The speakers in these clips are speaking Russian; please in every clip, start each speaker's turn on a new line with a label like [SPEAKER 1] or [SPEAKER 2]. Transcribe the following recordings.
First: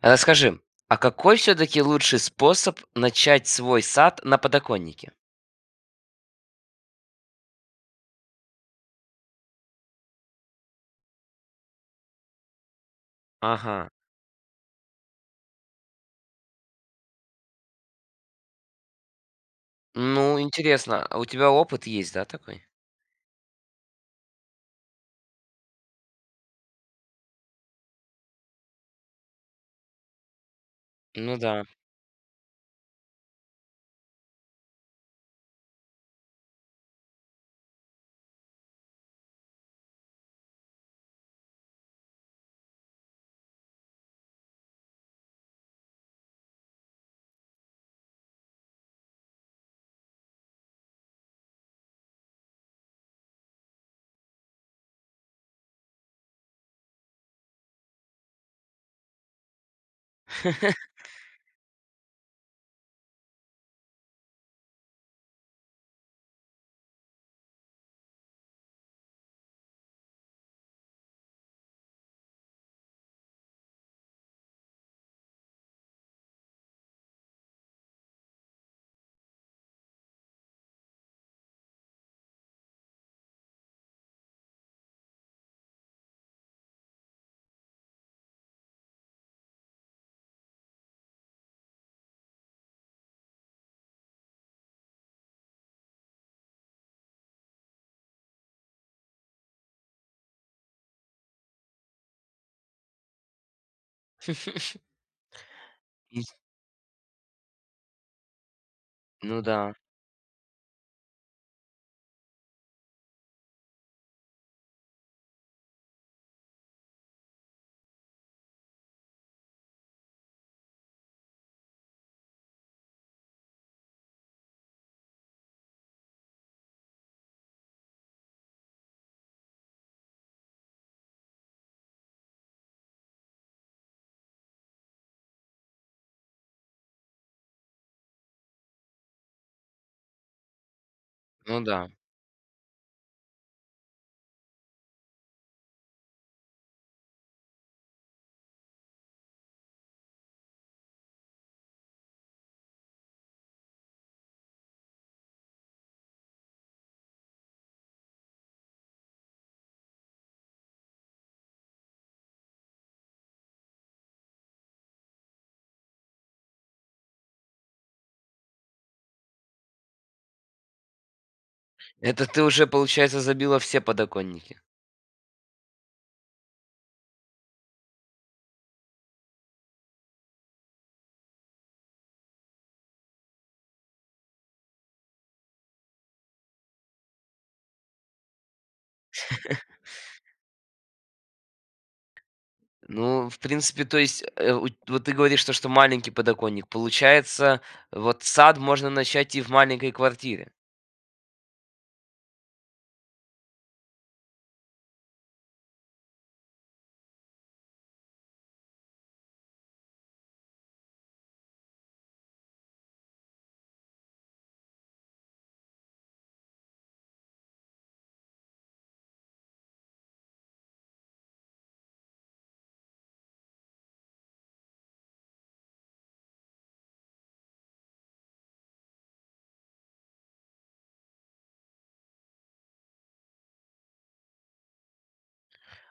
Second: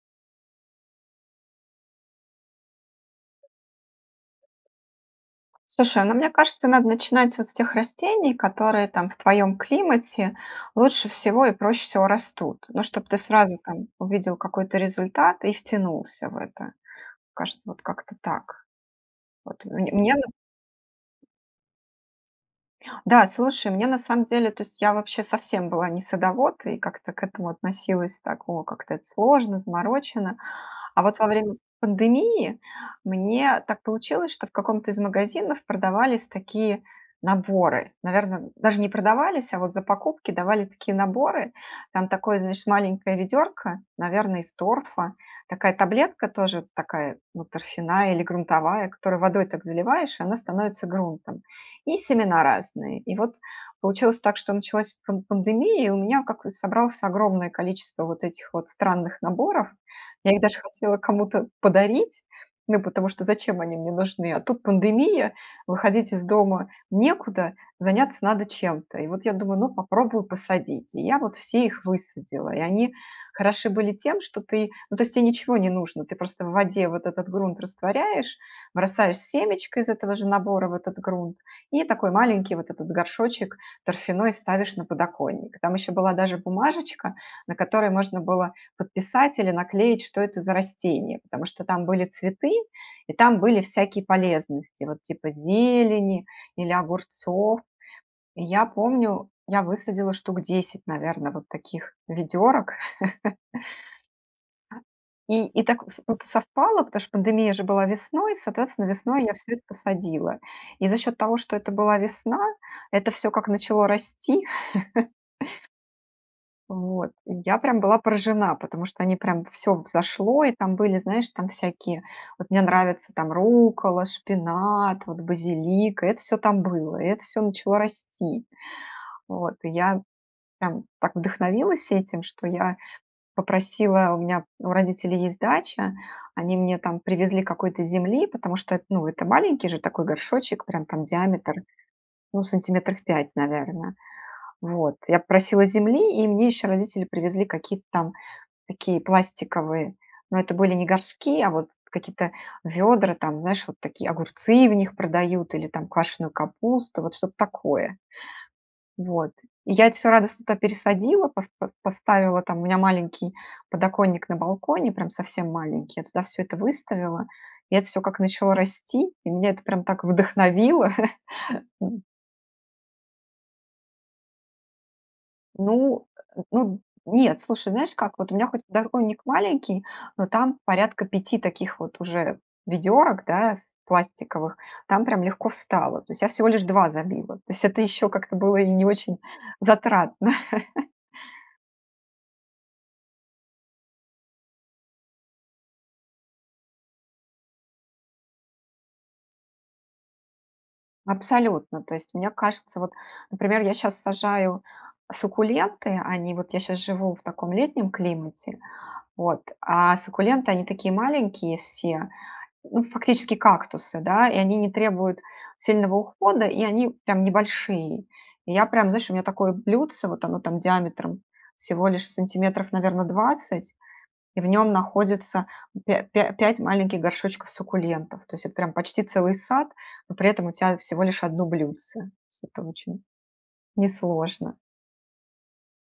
[SPEAKER 1] А расскажи, а какой всё-таки лучший способ начать свой сад на подоконнике?
[SPEAKER 2] Слушай, ну мне кажется, надо начинать вот с тех растений, которые там, в твоем климате лучше всего и проще всего растут. Ну чтоб ты сразу там
[SPEAKER 1] Ага.
[SPEAKER 2] увидел какой-то результат и втянулся в это. Кажется, вот как-то так. Вот мн мне на
[SPEAKER 1] Ну интересно, а у тебя опыт есть, да, такой?
[SPEAKER 2] Да, слушай, мне на самом деле то есть я вообще совсем была не садовод, и как-то к этому относилась так: "О, как-то это сложно, заморочено". А вот во
[SPEAKER 1] Ну
[SPEAKER 2] время
[SPEAKER 1] да.
[SPEAKER 2] пандемии мне так получилось, что в каком-то из магазинов продавались такие наборы. Наверно, н даже не продавались, а вот за покупки давали такие наборы. Там такое, значит, маленькое ведерко, наверное, из торфа, такая таблетка, тоже такая, ну, торфяная или грунтовая, которую водой так заливаешь, и она становится грунтом. И семена разные. И вот получилось так, что началась пан пандемия, и у меня как вот собралось огромное количество вот этих вот странных наборов. Я их даже хотела кому-то подарить, ну потому что зачем они мне нужны, а тут пандемия, выходить из дома некуда, заняться надо чем-то. И вот я думаю: ну, попробую посадить. И я вот все их высадила. И они хороши были тем, что ты ну, то есть тебе ничего не нужно, ты просто в воде вот этот грунт растворяешь, бросаешь семечко из этого же набора в этот грунт и такой маленький вот этот горшочек торфяной ставишь на подоконник. Там еще была даже бумажечка, на которой можно было подписать или наклеить, что это за растение, потому что там были цветы, и там были всякие полезности, вот типа зелени или огурцов. И я помню, я высадила штук 10, наверно, вот таких ведерок. И и так соп ут совпало, потому что пандемия же была весной, соответственно, весной я
[SPEAKER 1] Ну
[SPEAKER 2] всё это
[SPEAKER 1] да.
[SPEAKER 2] посадила. И за счет того, что это была весна, это всё как начало расти. Вот. И я прям была поражена, потому что они прям всё взошло и там были знаешь там всякие, вот мне нравятся там руккола, шпинат, вот базилик- и это всё там было, и это всё начало расти. Вот. И я прям так вдохновилась этим, что я попросила у меня у родителей есть дача, они мне там привезли какой-то земли, потому что эт ну это маленький же такой горшочек, прям там диаметр,
[SPEAKER 1] Ну да.
[SPEAKER 2] ну сантиметров 5, наверное. Вот, я попросила земли, и мне еще родители привезли какие-то там такие пластиковые, ну это были не горшки, а вот какие-то ведра, там, знаешь, вот такие, огурцы в них продают или там квашеную капусту, вот что-то такое. Вот. И я это всё радостно туда пересадила, пос пос поставила там у меня маленький подоконник на балконе, прям совсем маленький. Я туда всё это выставила, и это всё как начало расти, и меня это прям так вдохновило. М.
[SPEAKER 1] Это ты уже, получается, забила все подоконники?
[SPEAKER 2] Ну э, ну нет, слушай, знаешь как? Вот у меня хоть подоконник маленький, но там порядка 5 таких вот уже ведерок, да, с пластиковых, там прям легко встало. То есть я всего лишь 2 забила. То есть это еще как-то было и не очень затратно.
[SPEAKER 1] Ну, в принципе, то есть уть вот ты говоришь то, что маленький подоконник. Получается, вот сад можно начать и в маленькой квартире?
[SPEAKER 2] Абсолютно! То есть мне кажется вот, например, я щас сажаю суккуленты, они вот я щас живу в таком летнем климате, вот, а суккуленты- они такие маленькие все, ну, фактически кактусы, да, и они не требуют сильного ухода, и они прям небольшие. И я прям, знаешь, у меня такое блюдце, вот оно там диаметром всего лишь сантиметров, наверно, 20, и в нём находится пя пя пять маленьких горшочков суккулентов. То есть это прям почти целый сад, но при этом у тя всего лишь 1 блюдце. То есть это очень несложно.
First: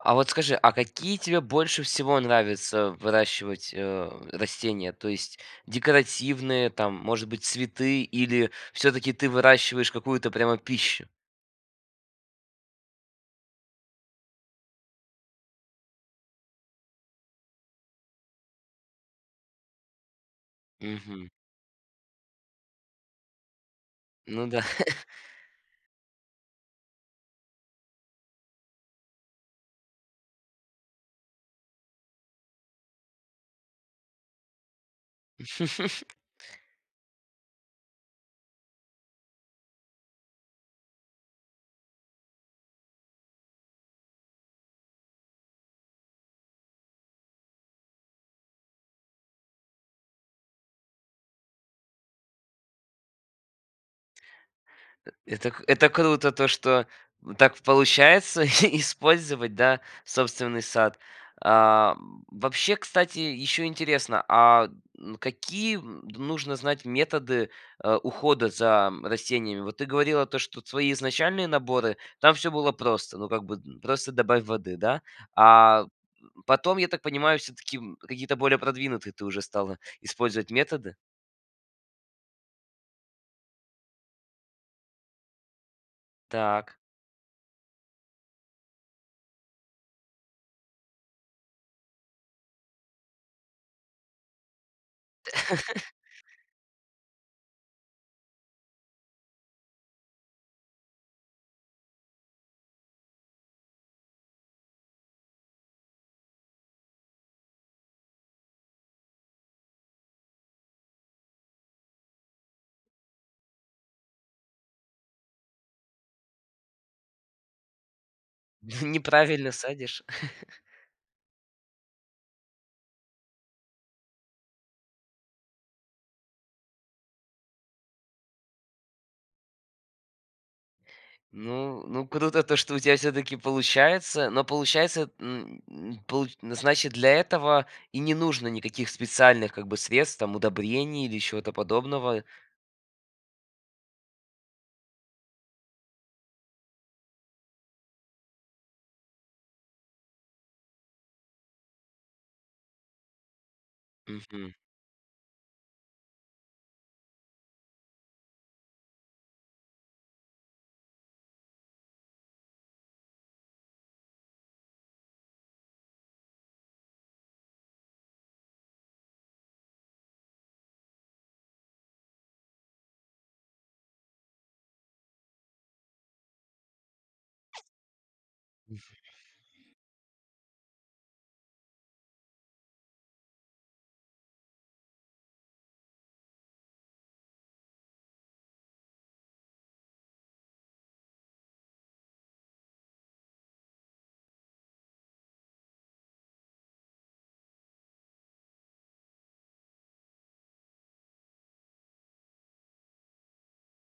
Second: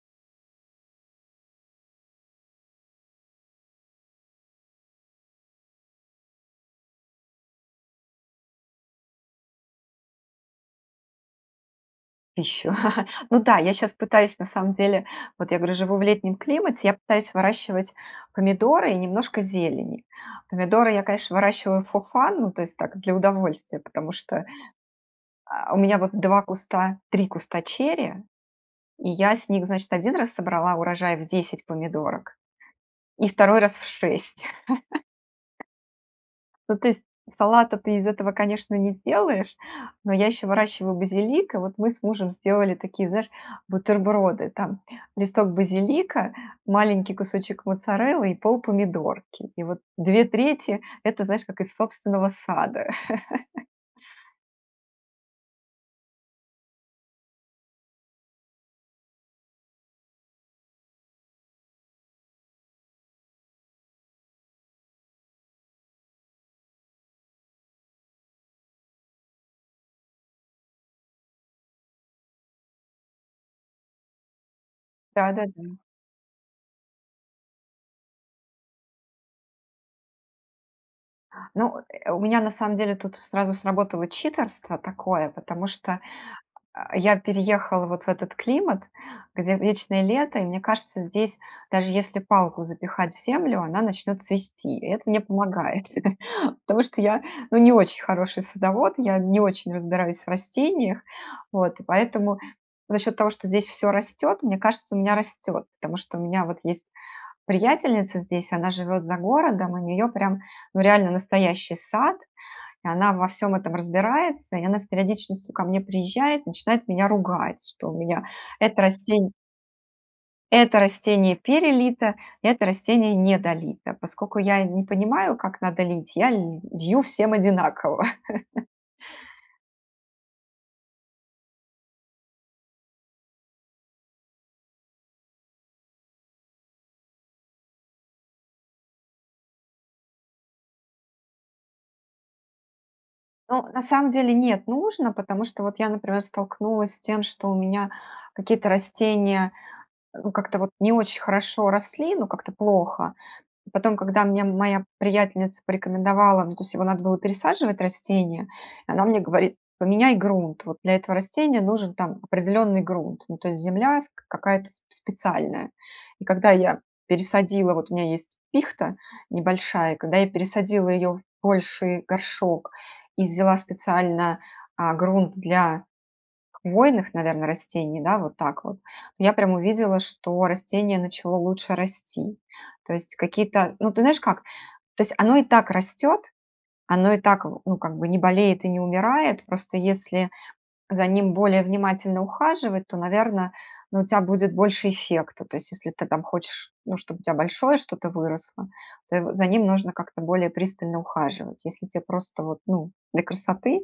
[SPEAKER 1] А вот скажи, а какие тебе больше всего нравится выращивать, а, растения? То есть декоративные там, может быть, цветы или всё-таки ты выращиваешь какую-то прямо пищу?
[SPEAKER 2] Пищу. Ну да, я щас пытаюсь, на самом деле Вот я говорю, живу в летнем климате. Я пытаюсь выращивать помидоры и немножко зелени. Помидоры я,
[SPEAKER 1] Мгм.
[SPEAKER 2] конечно, выращиваю for fun, ну, то есть так, для удовольствия, потому что,
[SPEAKER 1] Ну да.
[SPEAKER 2] а, у меня вот 2 куста 3 куста черри, и я с них, значит, 1 раз собрала урожай в 10 помидорок, и 2 раз- в 6. Ну то есть салата ты из этого, конечно, не сделаешь, но я еще выращиваю базилик, и вот мы с мужем сделали такие, знаешь, бутерброды. Там листок базилика, маленький кусочек моцареллы и полпомидорки. И вот 2/3- это, знаешь, как из собственного сада.
[SPEAKER 1] Э это к это круто, то что в так получается и использовать, да, собственный сад. А, вообще, кстати, еще интересно, а н какие д нужно знать методы, а, ухода за, м, растениями? Вот ты говорила то, что твои изначальные наборы- там всё было просто, ну, как бы д просто добавь воды, да?
[SPEAKER 2] Да-да-да.
[SPEAKER 1] А потом, я так понимаю, всё-таки, м, какие-то более продвинутые ты уже стала использовать методы?
[SPEAKER 2] Ну, э, у меня, на самом деле, тут сразу сработало читерство такое, потому что,
[SPEAKER 1] Так.
[SPEAKER 2] а, я переехала вот в этот климат, где вечное лето, и мне кажется, здесь даже если палку запихать в землю- она начнет цвести. И это мне помогает, потому что я, ну, не очень хороший садовод, я не очень разбираюсь в растениях. Вот, и поэтому за счет того, что здесь всё растет, мне кажется, у меня растет. Потому что у меня вот есть приятельница здесь, она живет за городом, у неё прям, ну, реально настоящий сад, и она во всём этом разбирается, и она с периодичностью ко мне приезжает, начинает меня ругать, что у меня это растень
[SPEAKER 1] Неправильно садишь?
[SPEAKER 2] это растение перелито, это растение недолито. Поскольку я и не понимаю, как надо лить, я ль лью всем одинаково.
[SPEAKER 1] Ну ну круто то, что у тя всё-таки получается, но получается, н н получ значит, для этого и не нужно никаких специальных как бы средств, там удобрений или чего-то подобного.
[SPEAKER 2] Ну, на сам деле, нет- нужно. Потому что вот я, например, столкнулась с тем, что у меня какие-то растения, э, ну, как-то вот не очень хорошо росли, ну, как-то плохо. Потом, когда мне
[SPEAKER 1] Мгм.
[SPEAKER 2] моя приятельница порекомендовала Ну, то есть его надо было пересаживать- растение. И она мне говорит: "Поменяй грунт". Вот для этого растения нужен там определенный грунт, ну, то есть земля с к какая-то сп специальная. И когда я пересадила Вот у меня есть пихта небольшая, когда я пересадила ее в больший горшок и взяла специально, а, грунт для хвойных, наверно, растений, да, вот так вот, ну я прям увидела, что растение начало лучше расти. То есть какие-то Ну ты знаешь как, то есть оно и так растет, оно и так в ну, как бы, не болеет и не умирает, просто если за ним более внимательно ухаживать, то, наверно, ну, у тя будет больше эффекта. То есть если ты там хочешь, ну, чтобы у тя большое что-то выросло, то его за ним нужно как-то более пристально ухаживать. Если те просто вот, ну, для красоты,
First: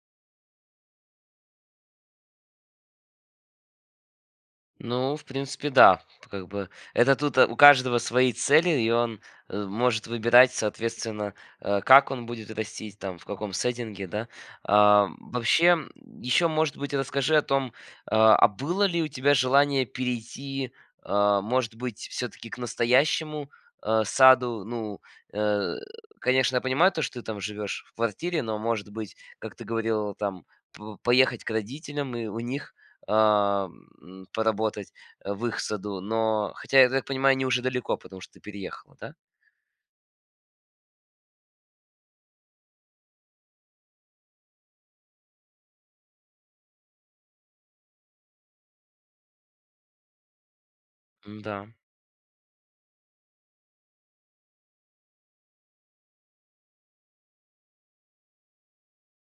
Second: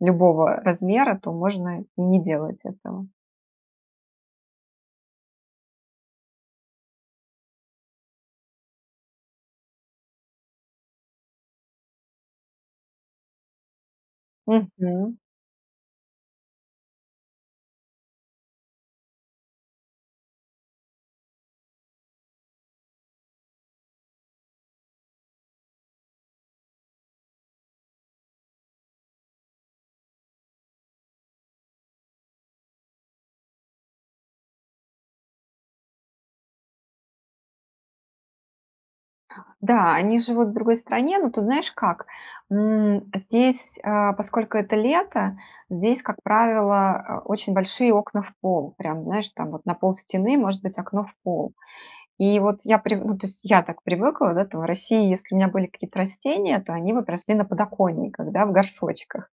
[SPEAKER 2] любого размера, то можно и не делать этого.
[SPEAKER 1] Ну, в принципе, да. Тут как бы это тут, а, у каждого свои цели, и он, э, может выбирать, соответственно, э, как он будет растить, там в каком сеттинге, да. А,
[SPEAKER 2] Мгм.
[SPEAKER 1] м, вообще, м, ещё, может быть, расскажи о том, а, а было ли у тебя желание перейти, а, может быть, всё-таки к настоящему, а, саду. Ну, э, конечно, я понимаю, что ты там живешь в квартире, но может быть, как ты говорила там, п поехать к родителям и у них, а, м, поработать, э, в их саду. Но хотя, я так понимаю, они уже далеко, потому что ты переехала, да?
[SPEAKER 2] Да, они живут в другой стране, но тут знаешь как? М, здесь, а, поскольку это лето, здесь, как правило, э, очень большие окна в пол. Прям, знаешь, там вот на полстены может быть окно в пол.
[SPEAKER 1] М-да.
[SPEAKER 2] И вот я прив ну то есть я так привыкла, да, там в России, если у меня были какие-то растения, то они вот росли на подоконниках, да, в горшочках.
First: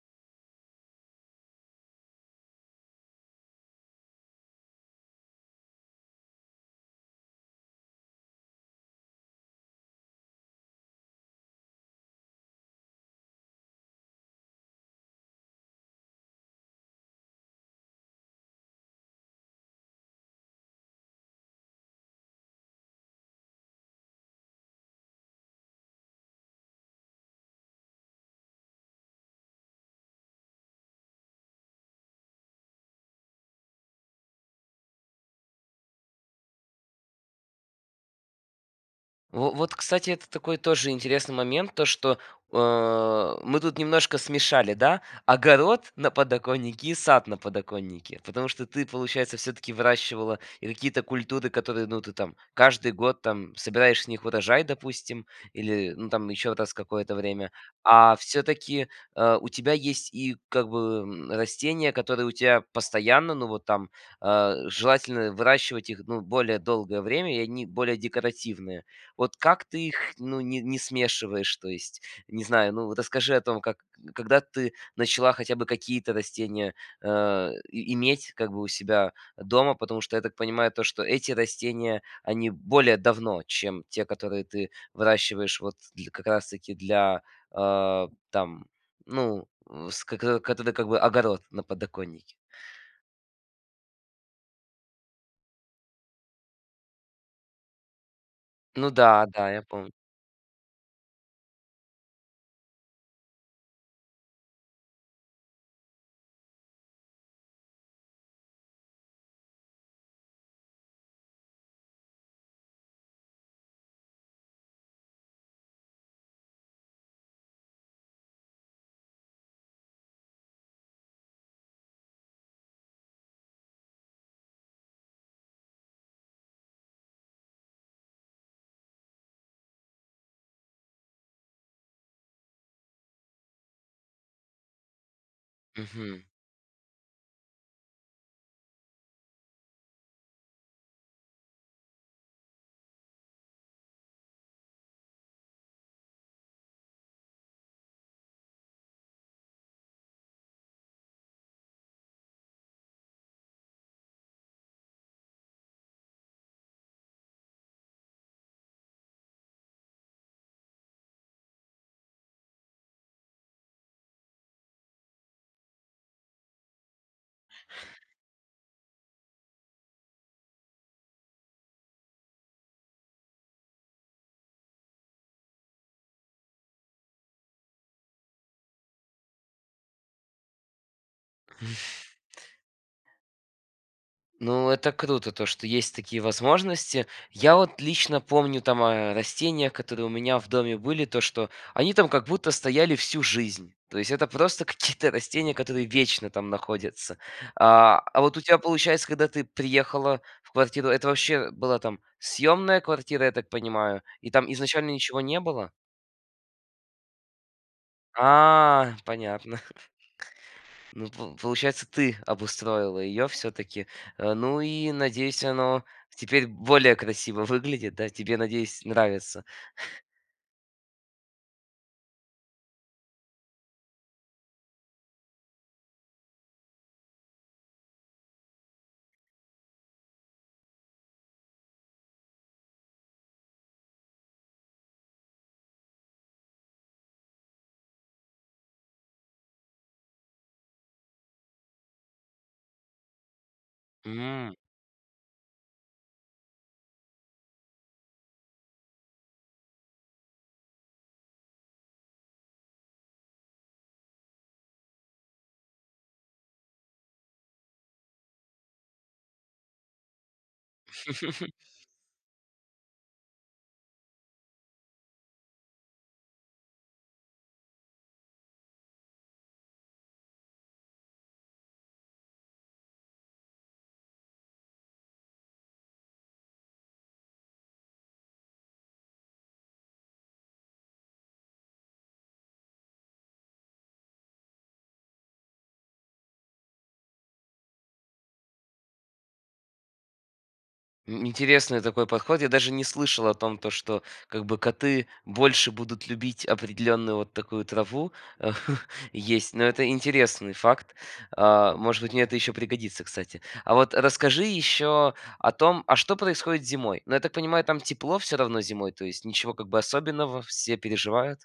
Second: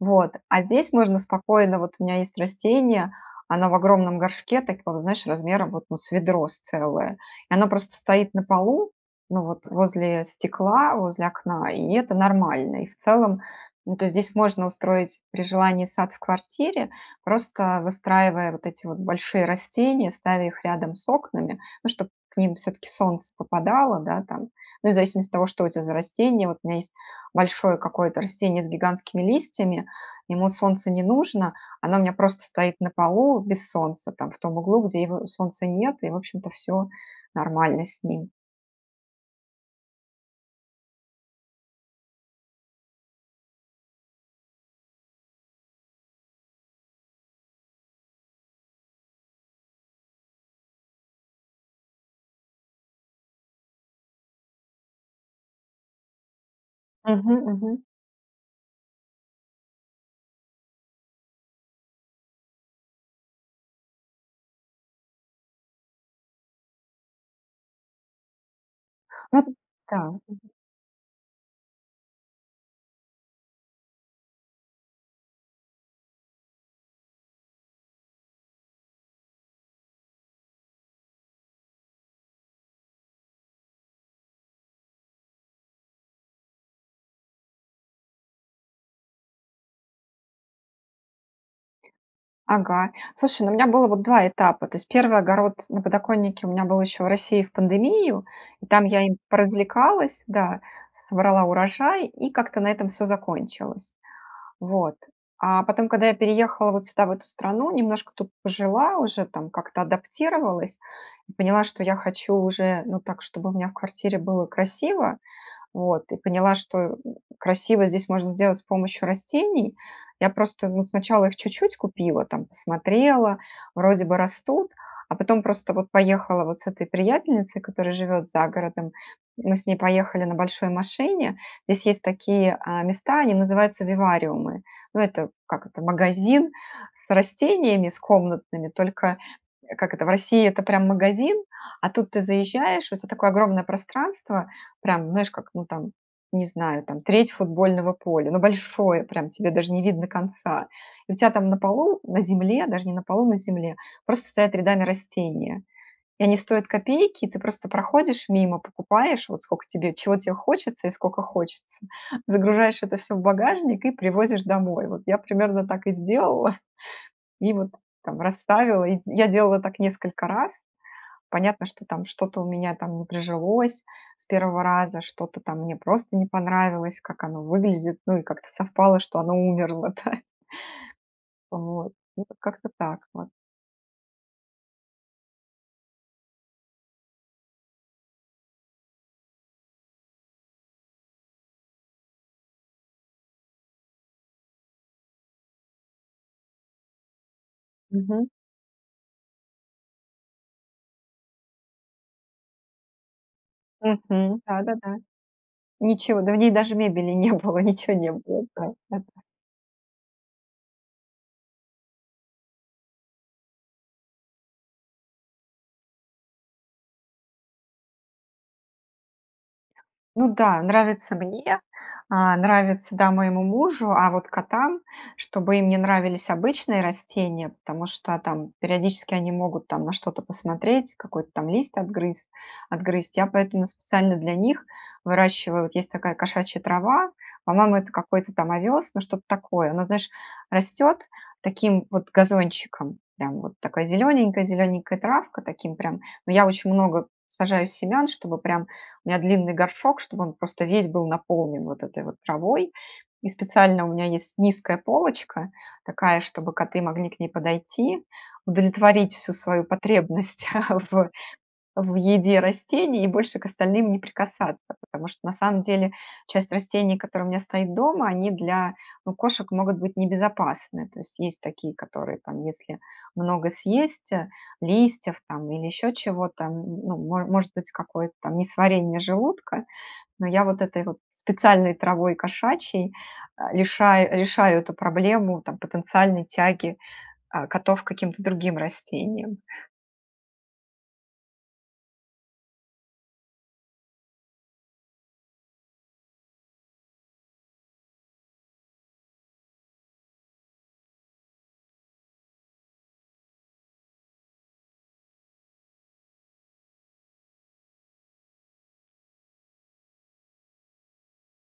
[SPEAKER 2] Вот. А здесь можно спокойно Вот у меня есть растение, оно в огромном горшке, такого знаешь, размером вот ну с ведро с целое, и оно просто стоит на полу, ну вот, возле стекла, возле окна и это нормально. И в целом, ну, то есть здесь можно устроить при желании сад в квартире, просто выстраивая вот эти вот большие растения, ставя их рядом с окнами, ну чтоб к ним все-таки солнце попадало, да, там. Ну и в зависимости от того, что у тя за растение. Вот у меня есть большое какое-то растение с гигантскими листьями, ему солнце не нужно, оно у меня просто стоит на полу без солнца там, в том углу, где его солнца нет и в общем-то всё нормально с ним.
[SPEAKER 1] Во вот, кстати, это такой тоже интересный момент то, что, э, мы тут немножко смешали, да, огород на подоконнике, и сад на подоконнике. Потому что ты, получается, всё-таки выращивала и какие-то культуры, которые, ну, ты там каждый год там собираешь с них урожай, допустим или ну там еще раз какое-то
[SPEAKER 2] Мгм
[SPEAKER 1] время.
[SPEAKER 2] мгм.
[SPEAKER 1] А все-таки, э, у тебя есть и как бы, м, растения, которые у тебя постоянно, ну, вот там, э, желательно выращивать их, ну, более долгое время и они более декоративные. Вот
[SPEAKER 2] Ну д
[SPEAKER 1] как ты
[SPEAKER 2] да,
[SPEAKER 1] их, ну,
[SPEAKER 2] мгм.
[SPEAKER 1] не не смешиваешь то есть? Не знаю, ну, расскажи о том, как к когда ты начала хотя бы какие-то растения, э, и иметь как бы у себя дома, потому что я так понимаю то, что эти растения они более давно, чем те, которые ты выращиваешь вот дл как раз таки для, а, там ну вск к к как бы огород на подоконнике.
[SPEAKER 2] Ага. Слушай, ну у меня было вот 2 этапа. То есть 1 огород на подоконнике у меня был еще в России в пандемию, и там
[SPEAKER 1] Ну
[SPEAKER 2] я им
[SPEAKER 1] да, да, я помню.
[SPEAKER 2] поразвлекалась, да, с собрала урожай и как-то на этом всё закончилось. Вот. А потом, когда я переехала вот сюда в эту страну, немножко тут пожила уже, там как-то адаптировалась, и поняла, что я хочу уже, ну так, чтобы у меня в квартире было красиво, вот. И поняла, что, м, красиво здесь можно сделать с помощью растений. Я просто, ну, сначала их чуть-чуть купила, там посмотрела, вроде бы растут, а потом просто вот поехала вот с этой приятельницей, которая живет за городом. Мы с ней поехали на большой машине, здесь есть такие, а, места, они называются вивариумы. Ну это, как это,
[SPEAKER 1] Мгм.
[SPEAKER 2] магазин с растениями с комнатными, только, э, как это, в России- это прям магазин, а тут ты заезжаешь, в это такое огромное пространство, прям знаешь, как, ну там, не знаю, там треть футбольного поля. Ну большое прям, тебе даже не видно конца. И у тя там на полу, на земле, даже не на полу, на земле, просто стоят рядами растения, и они стоят копейки. Ты просто проходишь мимо, покупаешь вот скока тебе чего тебе хочется и скока хочется, загружаешь это всё в багажник, и привозишь домой. Вот я примерно так и сделала, и вот там расставила. И д я делала так несколько раз. Понятно, что там что-то у меня там не прижилось с 1 раза, что-то там мне просто не понравилось, как оно выглядит, ну и как-то совпало что оно умерло, да. Вот, ну вот как-то так вот.
[SPEAKER 1] Ну это круто- то, что есть такие возможности. Я вот лично помню там о растениях, которые у меня в доме были, то, что они там как будто стояли всю жизнь, то есть это просто какие-то растения, которые вечно там находятся. А, а
[SPEAKER 2] Мгм.
[SPEAKER 1] вот у тебя, получается, когда ты приехала в квартиру, это вообще была там съёмная квартира, я так понимаю, и
[SPEAKER 2] Мгм,
[SPEAKER 1] там изначально
[SPEAKER 2] да-да-да.
[SPEAKER 1] ничего не было?
[SPEAKER 2] Ничего, да в ней даже мебели не было, ничего не было, да,
[SPEAKER 1] А,
[SPEAKER 2] да-да.
[SPEAKER 1] понятно. Ну по получается, ты обустроила её, всё-таки. Э, ну и, надеюсь, оно теперь более красиво выглядит, да? Тебе, надеюсь, нравится.
[SPEAKER 2] Ну да, нравится мне, э, нравится, да, моему мужу, а вот котам чтобы им не нравились обычные растения, потому что там периодически они могут там на что-то посмотреть, какой-то там лист отгрыз отгрызть. Я поэтому специально для них выращиваю вот есть такая кошачья трава, по-моему это какой-то там овёс, ну что-то такое. Оно, знаешь, растет таким вот газончиком, прям вот такой зелененькой
[SPEAKER 1] М.
[SPEAKER 2] зелененькой травкой, таким прям. Но я очень много сажаю семян, чтобы прям у меня длинный горшок, чтобы он просто весь был наполнен вот этой вот травой. И специально у меня есть низкая полочка такая, чтобы коты могли к ней подойти, удовлетворить всю свою потребность в в еде растений, и больше к остальным не прикасаться. Потому что, на самом деле, часть растений, которая у меня стоит дома, они для, ну, кошек могут быть небезопасны. То есть есть такие, которые там, если много съесть, э, листьев там, или еще чего-то, н ну мо может быть какое-то там несварение желудка, но я вот этой вот специальной травой кошачьей, а, лиша решаю эту проблему там потенциальной тяги, э, котов к каким-то другим растениям.
[SPEAKER 1] М, интересный такой подход. Я даже не слышал о том, то, что как бы, коты больше будут любить определенную вот такую траву, есть. Но это интересный факт. А, может быть, мне это еще пригодится, кстати. А вот расскажи еще о том, а что происходит зимой? Ну, я так понимаю, там тепло всё равно зимой, то есть ничего как бы особенного, все переживают.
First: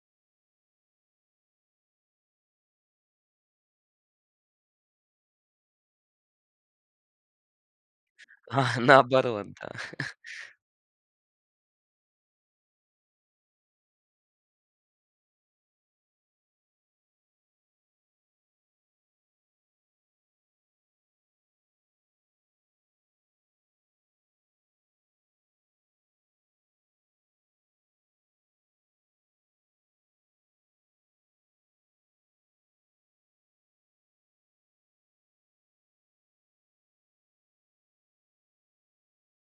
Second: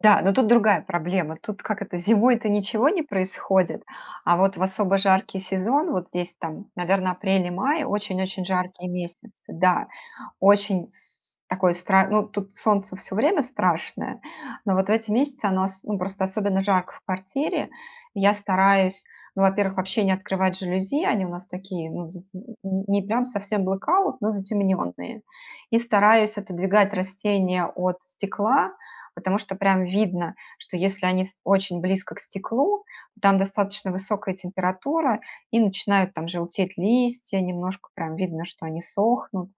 [SPEAKER 2] Да, но тут другая проблема. Тут как это: зимой-то ничего не происходит, а вот в особо жаркий сезон, вот здесь там, наверно, апрель и май, очень-очень
[SPEAKER 1] А
[SPEAKER 2] жаркие
[SPEAKER 1] наоборот,
[SPEAKER 2] месяцы.
[SPEAKER 1] да.
[SPEAKER 2] Да, очень с с такой стра Ну, тут солнце всё время страшное, но вот в эти месяцы оно ос ну, просто особенно жарко в квартире. И я стараюсь, ну, во-первых, вообще не открывать жалюзи- они у нас такие, ну, з з не не прям совсем blackout, но затемненные. И стараюсь отодвигать растения от стекла, потому что прям видно, что если они ст очень близко к стеклу, то там достаточно высокая температура, и начинают там желтеть листья, немножко прям видно, что они сохнут.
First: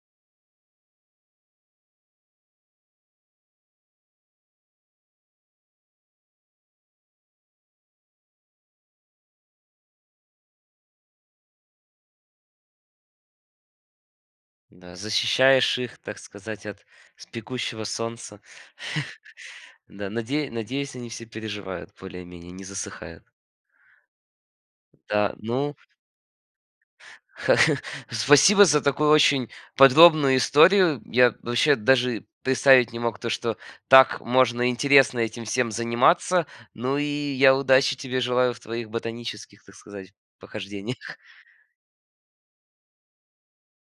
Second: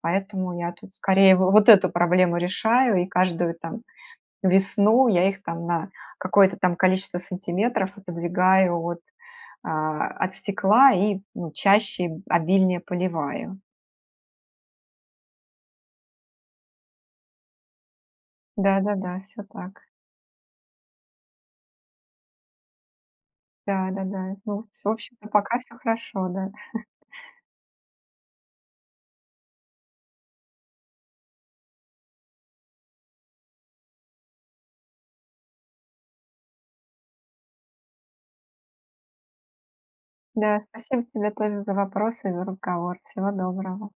[SPEAKER 2] Поэтому я тут скорее в в вот эту проблему решаю и каждую там весну я их там на какое-то там количество сантиметров отодвигаю от, а, от стекла и, ну, чаще, обильнее поливаю.
[SPEAKER 1] Да, защищаешь их, так сказать, от с пекущего солнца.
[SPEAKER 2] Да-да-да, всё так.
[SPEAKER 1] Да, наде надеюсь, они все переживают более-менее, не засыхают.
[SPEAKER 2] Да-да-да. Ну, с в общем-то
[SPEAKER 1] Да,
[SPEAKER 2] пока
[SPEAKER 1] ну
[SPEAKER 2] всё хорошо. Да.
[SPEAKER 1] Спасибо за такую очень подробную историю. Я вообще даже представить не мог то, что так можно интересно этим всем заниматься. Ну и я удачи тебе желаю в твоих ботанических, так сказать,
[SPEAKER 2] Да, спасибо
[SPEAKER 1] похождениях.
[SPEAKER 2] тебе тоже за вопросы и за разговор. Всего доброго.